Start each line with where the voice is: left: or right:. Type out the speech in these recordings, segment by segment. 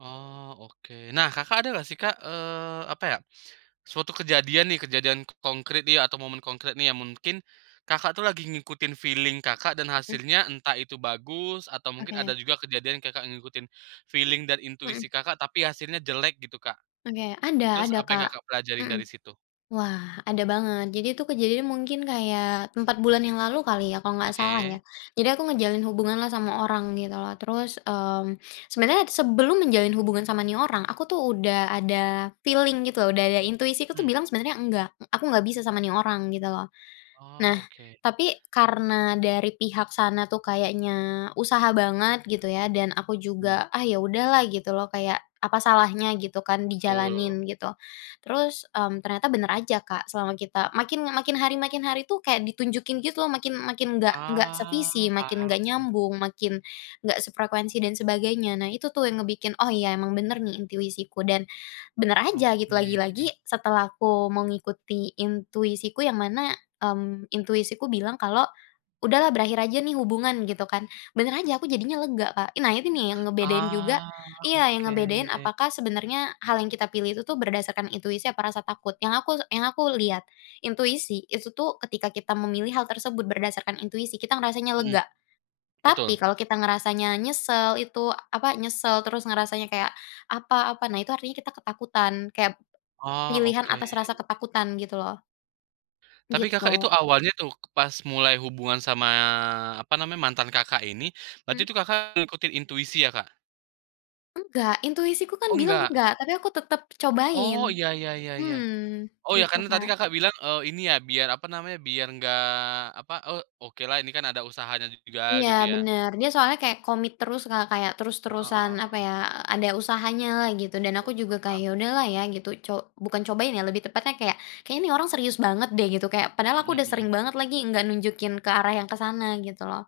right: Oh, oke. Nah Kakak ada nggak, sih, Kak, eee, apa, ya, suatu kejadian, nih, kejadian konkrit, nih, atau momen konkrit, nih, yang mungkin Kakak, tuh, lagi ngikutin feeling Kakak, dan
left: Heeh.
right: hasilnya entah itu bagus, atau mungkin
left: Oke.
right: ada juga kejadian Kakak ngikutin feeling dan
left: Hmm.
right: intuisi Kakak, tapi hasilnya jelek gitu Kak,
left: Oke ada
right: terus
left: ada
right: apa yang
left: Kak,
right: Kakak pelajarin
left: hmm.
right: dari situ?
left: Wah, ada banget jadi itu kejadian mungkin kayak 4 bulan yang lalu kali, ya, kalau nggak salah, ya.
right: Oke.
left: Jadi aku menjalin hubunganlah sama orang gitu loh, terus, mmm, sebenarnya sebelum menjalin hubungan sama, nih, orang, aku, tuh, udah ada feeling gitu udah ada intuisi aku, tuh,
right: Mmm.
left: bilang sebenarnya enggak, aku nggak bisa sama, nih, orang gitu loh. Nah,
right: Oh, oke.
left: tapi karena dari pihak sana, tuh, kayaknya usaha banget gitu, ya, dan aku
right: Hmm.
left: juga, ah, ya, udahlah gitu, loh, kayak apa salahnya gitu, kan,
right: Betul.
left: dijalanin gitu. Terus, mmm, ternyata bener aja Kak, selama kita makin makin hari makin hari, tuh, kayak ditunjukin gitu loh, makin makin nggak nggak sevisi,
right: Ah,
left: makin
right: paham.
left: nggak nyambung, makin nggak sefrekuensi dan sebagainya. Nah, itu, tuh, yang ngebikin oh iya emang bener, nih, intuisiku, dan bener aja gitu lagi-lagi,
right: Oke.
left: setelah aku mengikuti intuisiku yang mana, mmm, intuisiku bilang kalau, "Udahlah berakhir aja, nih, hubungan." Gitu, kan. Bener aja aku jadinya lega Kak. Nah, ini, nih, yang ngebedain juga
right: Ah,
left: iya, yang ngebedain
right: oke.
left: apakah sebenarnya hal yang kita pilih itu, tuh, berdasarkan intuisi apa rasa takut. Yang aku yang aku lihat, intuisi itu, tuh, ketika kita memilih hal tersebut berdasarkan intuisi kita ngerasanya
right: Hmm,
left: lega, tapi
right: betul.
left: kalau kita ngerasanya nyesel itu, apa, nyesel terus ngerasanya kayak apa apa, nah itu artinya kita ketakutan, kep
right: Oh,
left: pilihan
right: oke.
left: atas rasa ketakutan gitu loh.
right: Tapi Kakak
left: Gitu.
right: itu awalnya, tuh, pas mulai hubungan sama apa namanya, mantan Kakak ini, berarti
left: Mmm.
right: itu Kakak ngikutin intuisi, ya, Kak?
left: Enggak, intuisiku, kan,
right: Oh,
left: bilang
right: nggak.
left: nggak. Tapi aku tetep cobain,
right: Oh iya iya iya iya.
left: mhm
right: Oh, iya
left: gitu
right: karena tadi
left: Kak.
right: Kakak bilang, eee, ini, ya, biar apa namanya, biar enggak apa, oh, okelah ini, kan, ada usahanya juga
left: Iya
right: gitu, ya.
left: bener. Dia soalnya kayak komit terus Kak, kayak
right: Heeh
left: terus-terusan
right: heeh
left: apa,
right: heeh.
left: ya, ada usahanyalah gitu, dan aku
right: Betul
left: juga
right: betul, paham.
left: kayak udahlah, ya, gitu co bukan cobain, ya, lebih tepatnya kayak, kayaknya orang serius banget, deh, gitu kayak, padahal aku
right: Mhm
left: udah sering
right: mhm.
left: banget lagi nggak nunjukin ke arah yang ke sana gitu, loh.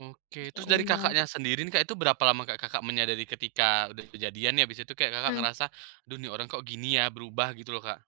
right: Oke,
left: Terus, ya,
right: terus dari
left: udah.
right: Kakaknya sendiri, nih, Kak, itu berapa lama Kakak menyadari ketika udah kejadian, ya, habis itu kayak
left: Hmm.
right: ngerasa, aduh ini orang, kok, gini, ya, berubah gitu loh Kak?